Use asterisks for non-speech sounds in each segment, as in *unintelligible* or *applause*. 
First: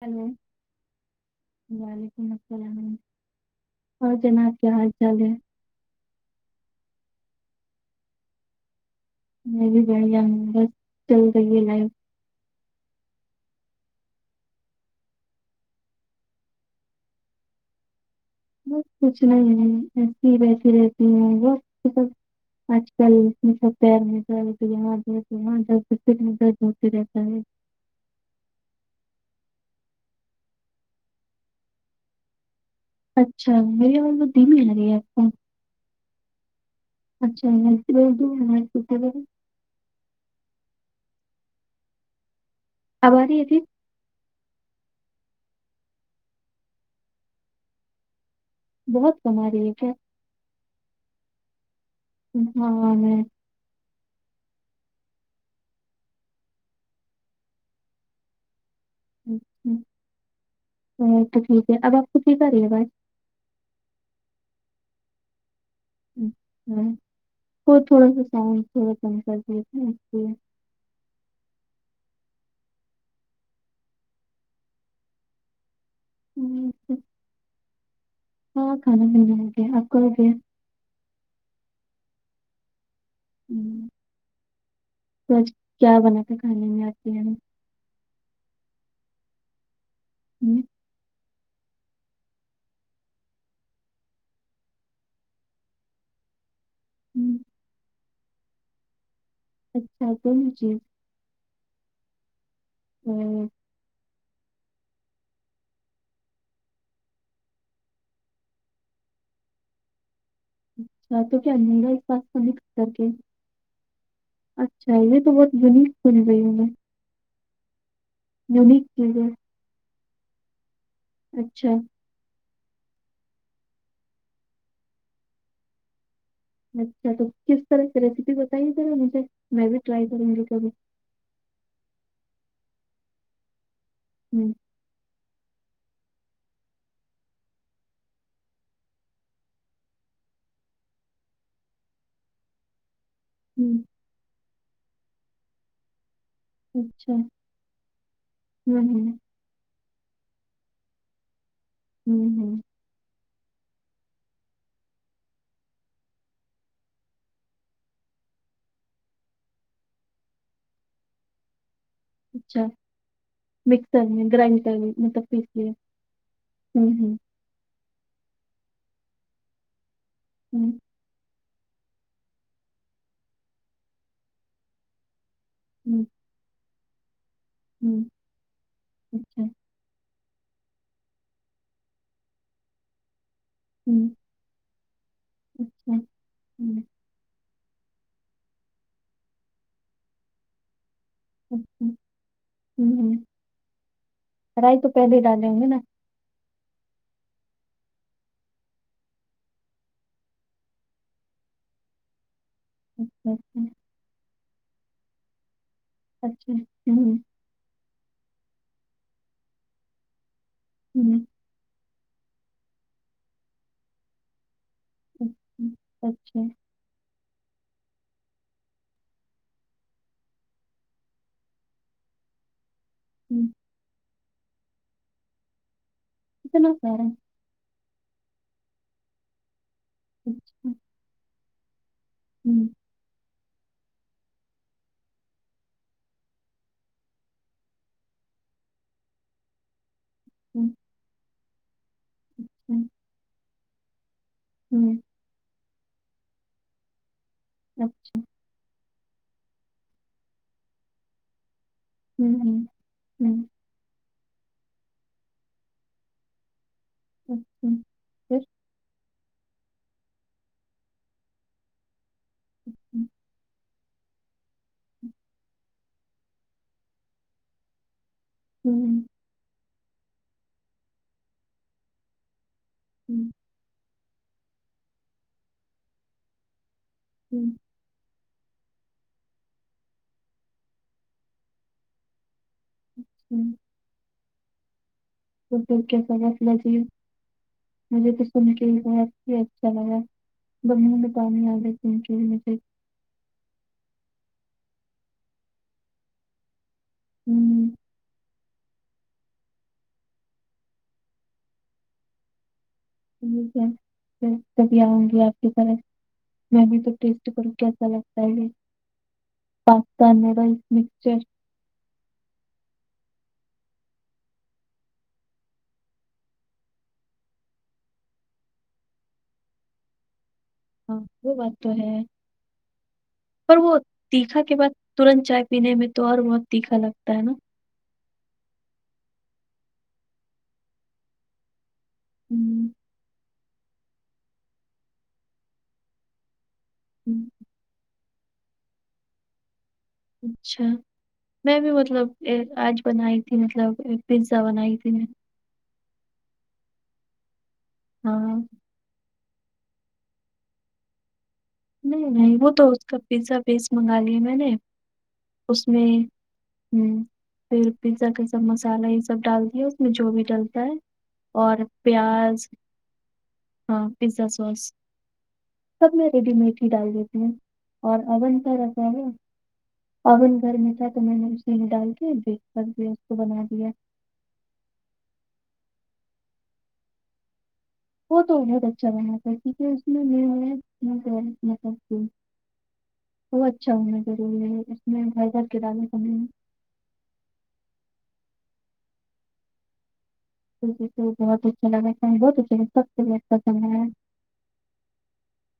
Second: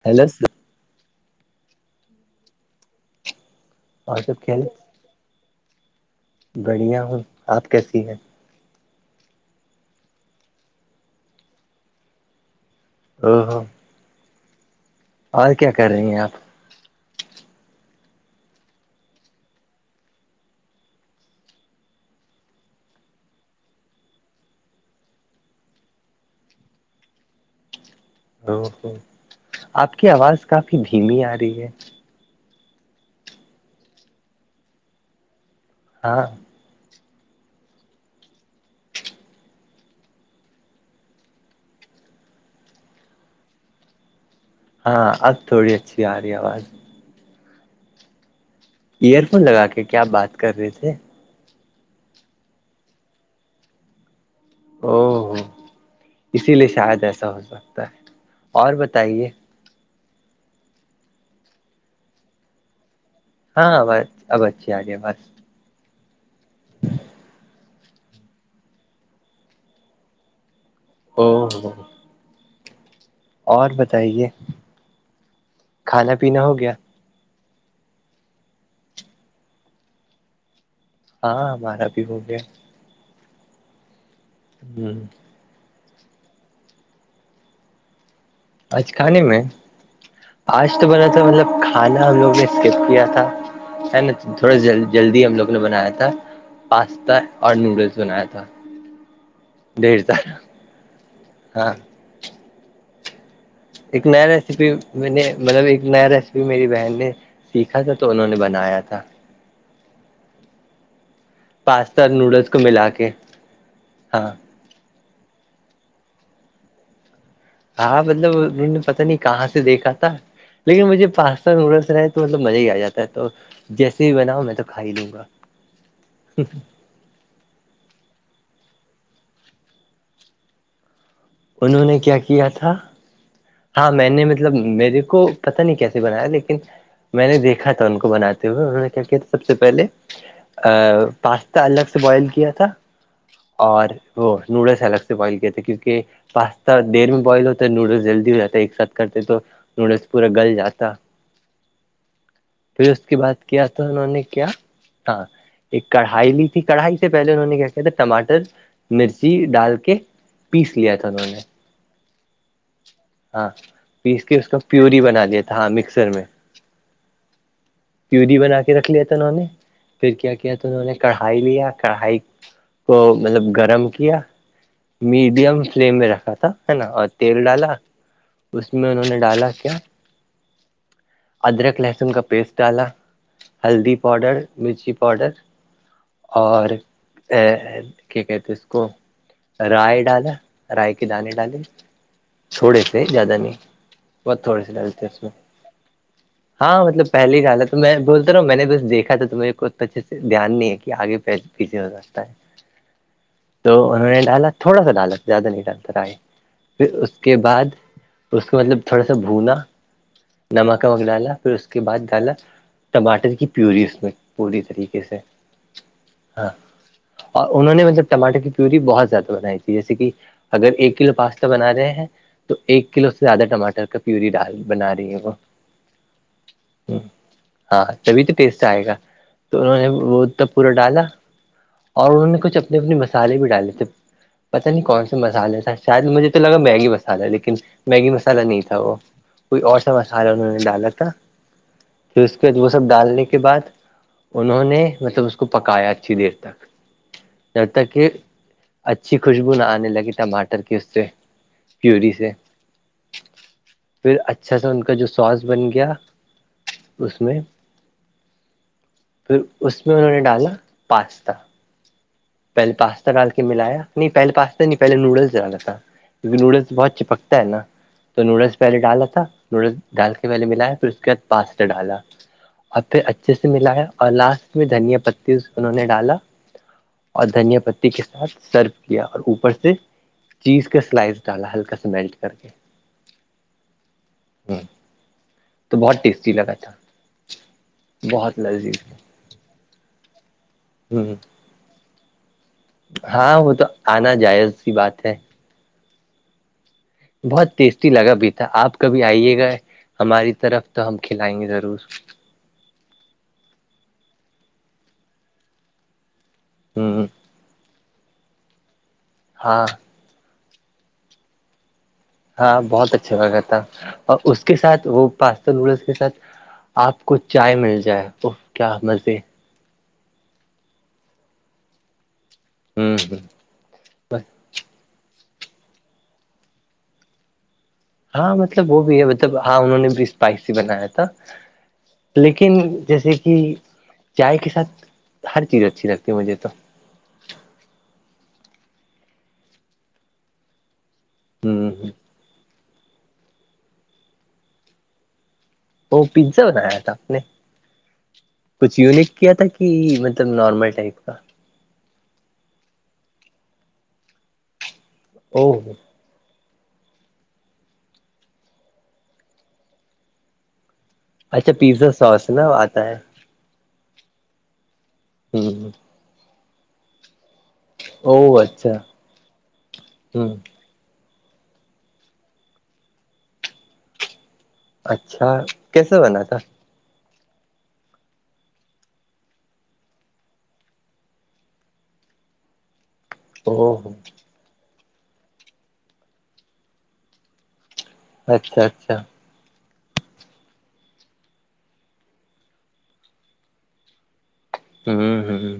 hello وعلیکم السلام اور سب جناب کیا کہہ حال چال ہے بڑھیا ہوں آپ کیسی ہیں میں بھی بڑھیا ہوں بس چل رہی ہے لائف ا ہاں *unintelligible* اور کیا کر رہی ہیں آپ بس کچھ نہیں ہے ایسی ہی بیٹھی رہتی ہو آج کل اس سب میں پیر نہیں *inaudible* درد ہوتا رہتا ہے او ہو آپ کی آواز کافی دھیمی آ رہی ہے اچھا میرے اواز دھیمی لگ رہی ہے آپ کو ہاں اچھا ای کت آب آ رہی ہے تھی ہاں اب تھوڑی اچھی آ رہی ہے آواز بہت ایئر کم فون آ لگا رہی ہے کے کیا بات کر رہے تھے ہاں او ہو اسی لیے شاید ایسا ہو سکتا ہے اور بتائیے ہ وہ تو ٹھیک ہے اب آپ کو ھ کرا رہی ہے بات ہاں بس ابچچھی آگے بس ہ تو تھوڑا سا ساؤنڈ تھڑا کم کر ا *unintelligible* اور بتائیے کھانا پینا ہو ہم، گیا ہاں کھانا پینا ہو گے آک ہو گ ہاں ہمارا بھی ہو گیا ہوں *inaudible* ہ *inaudible* تو آج کیا بنات تھا کھانے میں آپ کے ی آج کھانے میں ہم، آج تو بول تھا مطلب کھانا ہم لوگ نے اسکپ کیا تھا ہے نا تھوڑا جلدی ہم لوگ نے بنایا تھا پاستا ہم، اور نوڈلس بنایا تھا دیر اچھا تارا تو یہ چیز ہاں ہوں *inaudible* ایک نیا ریسیپی میں نے مطلب ایک نیا ریسیپی میری بہن نے سیکھا تھا تو انہوں نے بنایا تھا اچھا تو کیا نہیں گا اس پاستا اور پاس سے نوڈلس کو نکھ ملا کر کے *unintelligible* ہاں اچھا یہ تو بہت یونک بن رہیوں میں ہاں مطلب انہوں نے یونیک پتا نہیں چیز ہے کہاں سے دیکھا تھا لیکن مجھے پاستا اچھا نوڈلس رہ تو مطلب مزہ ہی آ جاتا ہے تو جیسے بھی بناؤ میں تو کھا لوں گا اچھا تو کس طرح کی ریسیپی بتائیے ذا مجھے میں بھی ٹرائی کروں گی کبھی انہوں نے کیا کیا تھا ہاں میں نے ہوں مطلب میرے کو پتا نہیں کیسے بنایا لیکن میں نے دیکھا تھا ان کو بناتے ہوئے انہوں نے کیا کیا تھا سب سے پہلے پاستا الگ سے بوائل کیا تھا ہوں اور وہ نوڈلس الگ سے بوائل کیاتے ہیں کیونکہ پاستا دیر اچھا میں بوائل ہوتا ہے نوڈلس جلدی رہتا ہے ایک ہوں ساتھ ہوں کرتے تو نڈس پورا گل جاتا ہوں ہوں *inaudible* پھر اس کی بات کیا تو انہوں نے کیا ہاں ایک کڑھائی لی تھی کڑھائی سے پہلے انہوں نے کیا کیا تھا ٹماٹر مرچی ڈال کے پیس لیا تھا انہوں نے اچھا *inaudible* ہاں مکسر پیس میں کے اس کا گرائنڈر پیوری مطلب بنا لیا پیس تھا لیے ہ ہ پی بنا کے رکھ لیا تھا انہوں نے پھر کیا کیا اچھا تھا انہوں نے کڑھائی لیا کڑھائی کو مطلب گرم کیا میڈیم فلیم میں رکھا تھا ہے نا اور تیل ڈالا اس میں انہوں نے اچھا ڈالا کیا ادرک لہسن کا پیسٹ ڈالا ہلدی پاؤڈر مرچی پاؤڈر اور کیا کہتے ہیں اس کو رائے ڈالا رائے کے دانے ڈالے تھوڑے سے زیادہ نہیں بہت تھوڑے سے کڑھائی تو ڈگتے پہلے اس میں ڈالیں گے نا ہاں مطلب پہلی گال ہے تو میں بولتا رہا ہوں میں نے بس دیکا تھا تو میرے کو ا تو اچھے سے دھیان نہیں ہے کہ آگے پیھے ہو ج *unintelligible* اچھا اچھا تو انہوں نے ڈالا تھوڑا سا ڈالا زیادہ نہیں ڈالتا آ ہے اچھا پھر اس کے بعد اس کو مطلب تھوڑا سا بھنا نمک ومک ڈالا پھر اس کے بعد ڈالا ٹماٹر کی پیوری اس میں پوری طریق ھ سے اچھا اچھا ہاں اور انہوں نے مطلب ٹاٹر کی پیوری بہت زیادہ بنائی تھی جیسے کہ اگر ایک کلو پاس بنا رہے ہیں تو ایک کلو سے زیادہ ٹماٹر کا پیور ڈال بنا رہی ہے وہ اتنا س ہے ہاں تبھی تو ٹیسٹ آئے گا تو انہوں نے وہ تب پورا اچھا ڈالا اور انہوں نے کچھ اپنے اپنے مسالے بھی ڈالے تھے پتہ نہیں کون سے مسالے تھا شاید مجھے تو لگا میگی مسالہ لیکن میگی مسالہ نہیں تھا وہ کوئی اور سا مسالہ انہوں نے ڈالا تھا پھر اس کے بعد وہ سب ڈالنے کے بعد انہوں نے مطلب اس کو پکایا اچھی دیر تک جب تک کہ اچھی خوشبو نہ آنے لگی ٹماٹر کی اس سے پوری سے پھر اچھا سا ان کا جو سوس بن گیا اس میں پھر اس میں انہوں نے ڈالا پاستا پہلے پاستا ڈال کے ملایا نہیں پہل پاستا نہیں پہے نوڈلس ڈالا تھا کیونکہ نوڈلس بہت چپکتا ہے نا تو نوڈلس پہلے ڈالا تھا نوڈل ڈال کے پہلے ملایا پھر اس کے بعد پاستا ڈالا اور پھر اچھے سے ملایا اور لاسٹ میں دھنییا پتی انہوں نے ڈالا اور دھنییا پتی کے ساتھ سرو کیا اور اوپر سے چیز کا س سلائس ڈالا ہلکا س میلٹ کر کے چ ہوں ہاں *unintelligible* یہ اچھا بہت لذیذ لگا ب ہ میں پانی آے تنچ مجھے ہاں وہ تو آنا جائز س کی بات ہے بہت ٹیسٹی لگا بھی تھا آپ کبھی آئیے گا ہماری طرف تو ہم کھلائیں گے ضرور ٹیک ہے میں کبھی آؤں گی آپ کے پاس میں ہ بھی تو ٹیسٹ کروں کیا تا ہاں پاستا نوڈلس مسچر ہاں بہت اچھا ہوا تھا اور اس کے ساتھ وہ پاس نوڈلس کے سات آپ کو چائے مل جائے وہ کیا مزے ہاں وہ بات تو ہے ہوں ہ اور وہ بس تیکھا کے بعد ترنت چائے پینے میں تو اور بہت تیکھا لگتا ہے نا ہاں مطلب وہ بھی ہے مطلب ہاں انہوں نے بھی اسپائسی بنایا تھا لیکن ہوں جیسے کہ چائے کے ساتھ ہر چیز اچھی لگتی ہے مجھے تو ہوں اچھا میں ہوں بھی ہ مطلب آج بنائی تھی مطلب ایک پیزا بنائی تھی میں ا پیزا بنایا تھا آپ نے ہاں کچھ یونک کیا تھا کہ مطلب نارمل ٹائپ کا نہیں نہیں وہ تو اس کا پیزا بیس منگا لیا میں نے او اس میں ہ پھر پیزا کا سب مسالہ یہ سب ڈال دیا اس میں جو بھی ڈلتا ہے اچھا اور پیزا سوس پیاز نا آتا ہے ہاں پزا سوس ہوں بھی میٹھی ڈال دیتی ہیں اور او اون س اچھا ایسا ہے ہ اون گھر میں س تو میں نے اسی میں ڈال کے بریک فاسٹ بھی اس کو بنا دیا اچھا کیسے بنا تھا وہ تو بہت اچھا رہات تھا کیکہ اس وہ اچھا او ہونے روری ہے اس میںزر کرانے س اچھا اچھا جی تو بہت اچھا لگا بہت اچھا لگا سب سے اا سم ہے ہ ہ ہ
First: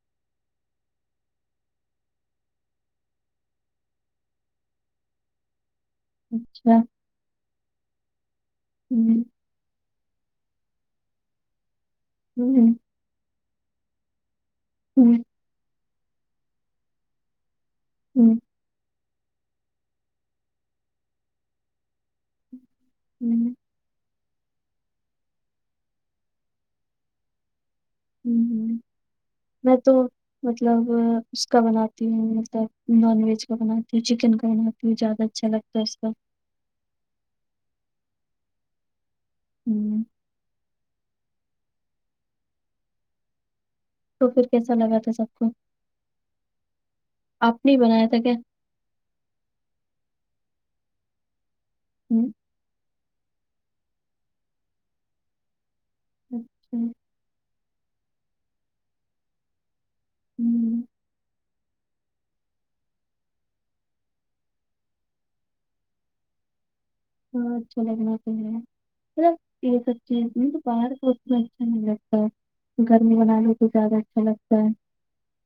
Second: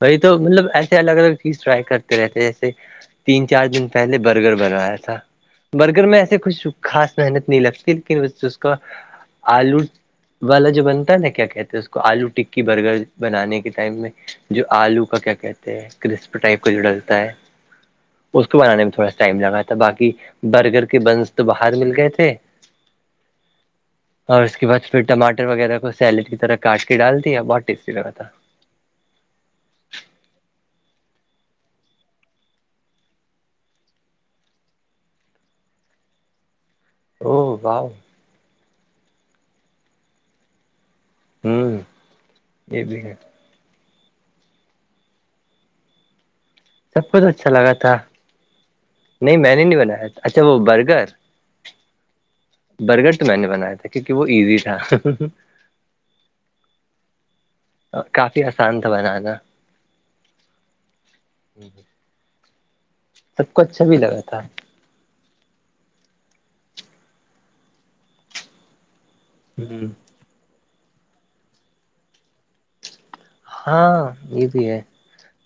وہی تو مطلب ایسے الگ الگ چیز ٹرائی کرتے رہتے جیسے تین چار دن پہلے برگر بنوایا تھا برگر میں ایسے کچھ اچھا خاص محنت نہیں لگتی لیکن ب اس کو ہوں آلو والا جو بنتا ہے نا کیا کہتے ہیں اس کو آلو ٹکی ہوں برگر بنانے کے ٹائم میں جو آلو ہوں کا کیا کہتے ہیں کرسپ ٹائپ کا جو ڈلتا ہے ہوں اس کو بنانے میں تھوڑا سا ٹائم لگا تھا باقی برگر کے بنس تو باہر مل گئے تھے ہوں ہ اور اس کے بعد پھر ٹماٹر وغیرہ کو سیلڈ کی طرح کاٹ کے ڈالتی ہے اور بہت ٹیسٹی لگا ہے ہ ہ میں تو مطلب اس کا بناتی ہوں مطلب نان ویج کا بناتی ہوں چکن کا بناتی ہوں زیادہ اچھا لگتا جسا او بؤ ہوں ہوں یہ بھی ہے تو پھر کیسا لگا تھا سب کو سب کچھ اچھا آپ لگا نے بنایا تھا کیا نہیں میں نے نہیں بنایا اچھا وہ برگر ہوں برگر میں نے بنایا تھا کیونکہ وہ ایزی تھا اچھا کافی آسان تھا بنانا ہوں ہ ہ سب کو اچھا بھی لگا تھا ہ اچھا لگنا چاہے یہ ہ سب چیز بارس اس میں اچھا نہیں لگتا ہے گرمی بنانے تو زیادہ ہاں اچھا یہ لگتا ہے بھی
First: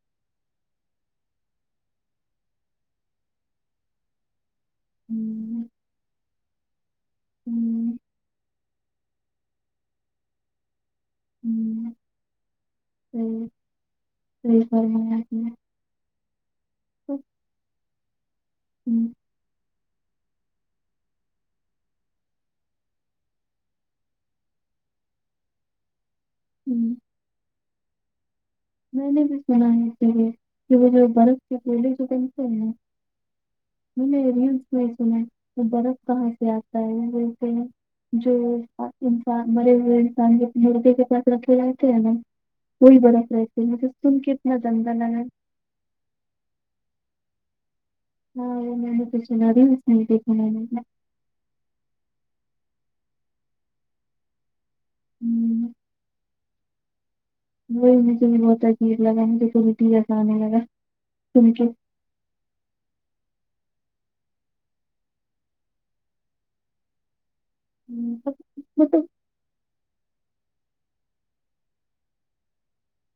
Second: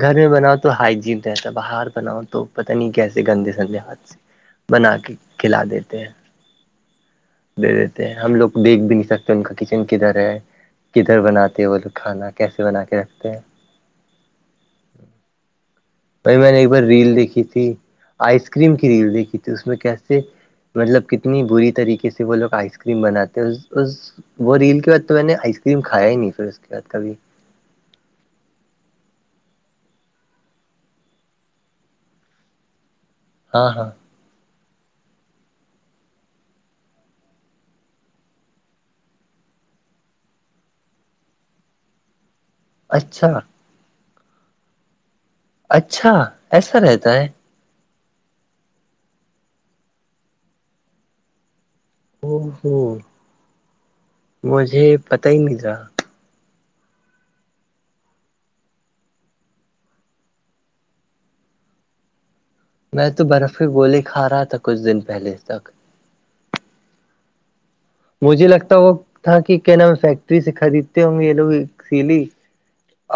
گھر میں بناؤ تو ہائیجین رہتا باہر بناؤ تو پتہ نہیں کیسے گندے سندے ہاتھ سے بنا کے کھلا ہوں دیتے ہیں دے ہوں دیتے ہیں ہم لوگ دیکھ بھی نہیں سکتے ان کا کچن کدھر ہے کدھر بناتے ہیں وہ لوگ ہوں کھانا کیسے بنا کے رکھتے ہیں صی کر وہ میں نے ایک بار ریل دیکھی تھی آئس کریم کی ہوں ریل دیکھی تھی اس میں کیسے مطلب کتنی بری طریقے سے وہ لوگ آئس کریم بناتے ہیں اس وہ ریل کے بعد تو میں نے آئس کریم کھایا ہی نہیں پھر اس کے بعد ہوں کبھی میں نے بھی سناائی ت یہ کہ وہ جو برف کے پولے جو بنتے نا ہاں ہاں میں نے ریلس میں سنا وہ برف کہاں سے آتا ہے ویسے جو انسان برے ہوئے انسان مرگے کے ساتھ رکھے جاتے ہیں نا وہی برف اچھا رہس مج تم کے اتنا دندہ لگا اچھا ایسا رہتا ہے ہاں خشد ا ہو مجھے پتا ہی مل ہوں، رہا وہی مجھے بھی بہت عجیب لگا مجھے تو بھی دیاز آنے لگا تو م میں تو برف کی گولی کھا رہا تھا کچھ دن پہلے تک ہوں، مجھے لگتا وہ مطلب تھا کہ کیا ن میں فیکٹری سے خریدتے ہوں یہ لوگ سی لی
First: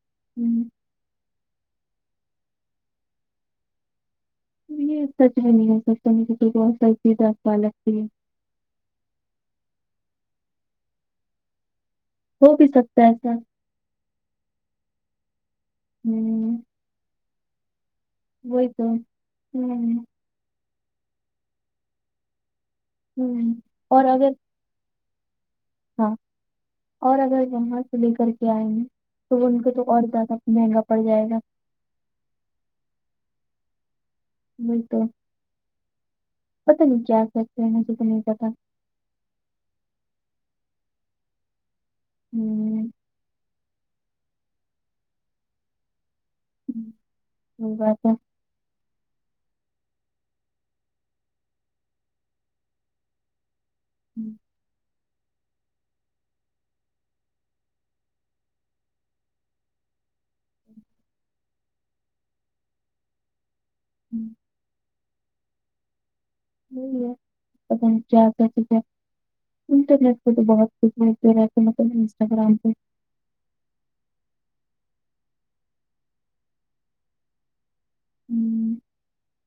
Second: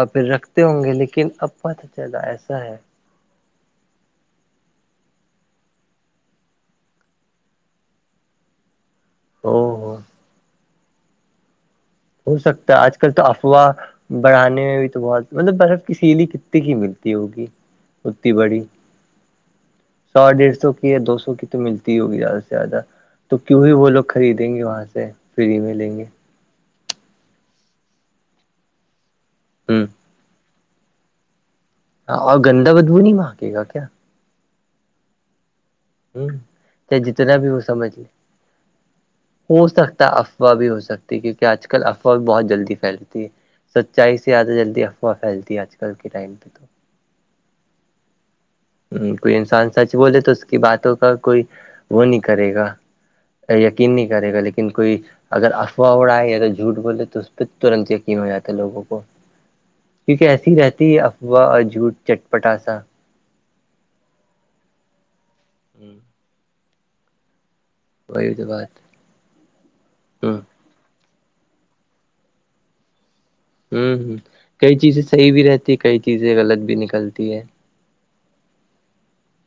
آپھر رکھتے ہوں گے لیکن اب پتہ چلا ایسا ہے یہ سچ ہی نہیں ہو سکتا مے بہت سف دس لگتی ہے ہو ہاں ہو سکتا ہے آج کل تو افواہ بڑھانے میں بھی تو بہت مطلب برف کسی ہوں کی ملتی ہوگی اتی بڑی وہی تو ہوں سو ڈیڑھ سو کی یا دو سو کی تو ملتی ہی ہوگی زیادہ سے زیادہ تو ہوں کیوں ہی وہ لوگ اور اگر خریدیں گے وہاں سے فری میں لیں گے ہاں اور اگر جاں سے لے کر کے آئیں گے تو ان کو تو ہ اور زیادہ مہنگا پڑ جائے گا ہاں اور گندا بدبو نہیں مانگے گا کیا وہی تو ہ پتا نہیں کیا جتنا بھی وہ سکتے ہیں سمجھ مجھے لے تو نہیں پ تھا ہو سکتا افواہ بھی ہو سکتی ہے کیونکہ آج کل افواہ بھی بہت جلدی پھیلتی سچائی سے زیادہ جلدی افواہ پھیلتی ہے آج کل کے ٹائم پہ تو ہ وہ بات ہے ہ کوئی انسان سچ بولے تو کی باتوں کا کوئی وہ نہیں کرے گا یقین نہیں کرے گا لیکن کوئی اگر افواہ اڑا ہے یا توگر جھوٹ بولے تو اس پہ ترنت یقین ہو جاتا ہے لوگوں کو کیونکہ ایسی ہی رہتی ہے افواہ اور جھوٹ چٹپٹاسا ہوں *unintelligible* یہ ہے پ نہیں وہی کیاتا تو بات کیا انٹرنیٹ پہ ہ تو بہت انسٹا گگرام پہ ہوں ہ کئی چیزیں صحیح بھی رہتی ہے کئی چیزیں غلط بھی نکلتی ہے ہوں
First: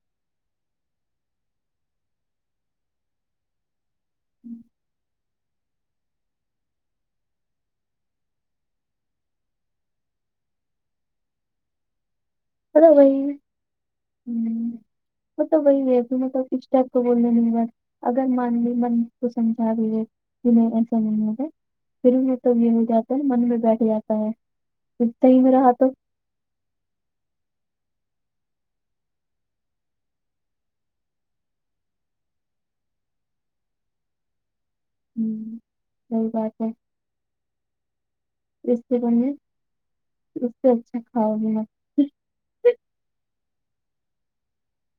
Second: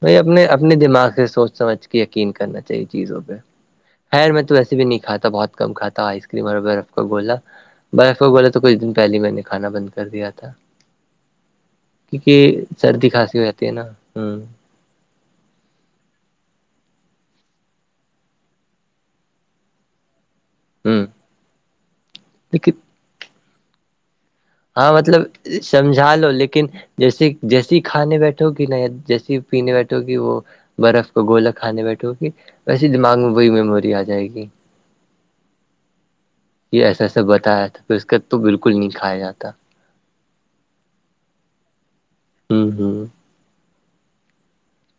ب اپنے اپنے دماغ سے سوچ سمجھ کے یقین کرنا چاہیے چیزوں پہ خیر میں تو و ایسے بھی نہیں کھا بہت کھا تھا آئس کریم اور برف کا گولا برق کو بولاے تو کچھ دن پہلے میں نے کھانا بند کر دیا تھا کیونکہ مطلب سردی وہی خھاسی ہو جاتی ہے نا ہ وہ توب وہی ہے مطلب کس ٹائپ کو بولنے نہیں بار اگر مان بھی من کو سمجھا رہیے ج نہیں ایسا ہ نہیں ہوتا فلم میں تو یہ لیکن ہو جاتا ہے من میں بیٹھ جاتا ہے ہاں پھر مطلب صحیح میں رہا تو سمجھا لو لیکن جیسی جیسی کھانے بیٹھو گی نہ یا جیسی پینے بیٹھو گی وہ برف کو گولا کھانے بیٹھ ہو گی ویسے دماغ میں وہی میموری آ جائے گی *unintelligible* یہ ایسا ایسا بتایا تھا پھر اس کا تو بالکل اس نہیں سے کھایا بنے جاتا اس سے اچھا کاؤ گ *unintelligible* ہوں ہوں *unintelligible*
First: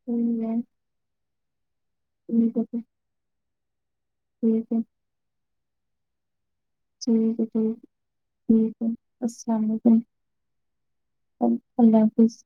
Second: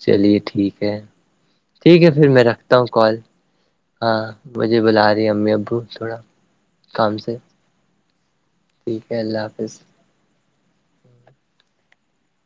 چلیے ٹھیک ہے ٹھیک ہے پھر میں ٹھیک ہے رکھتا ہوں کال *unintelligible* ہاں ٹھیک مجھے ہے بلا رہی امی ابو تھوڑا *unintelligible* کام سے ٹھیک ہے ٹھیک ٹھیک ہے السلام علیکم اللہ حافظ *unintelligible*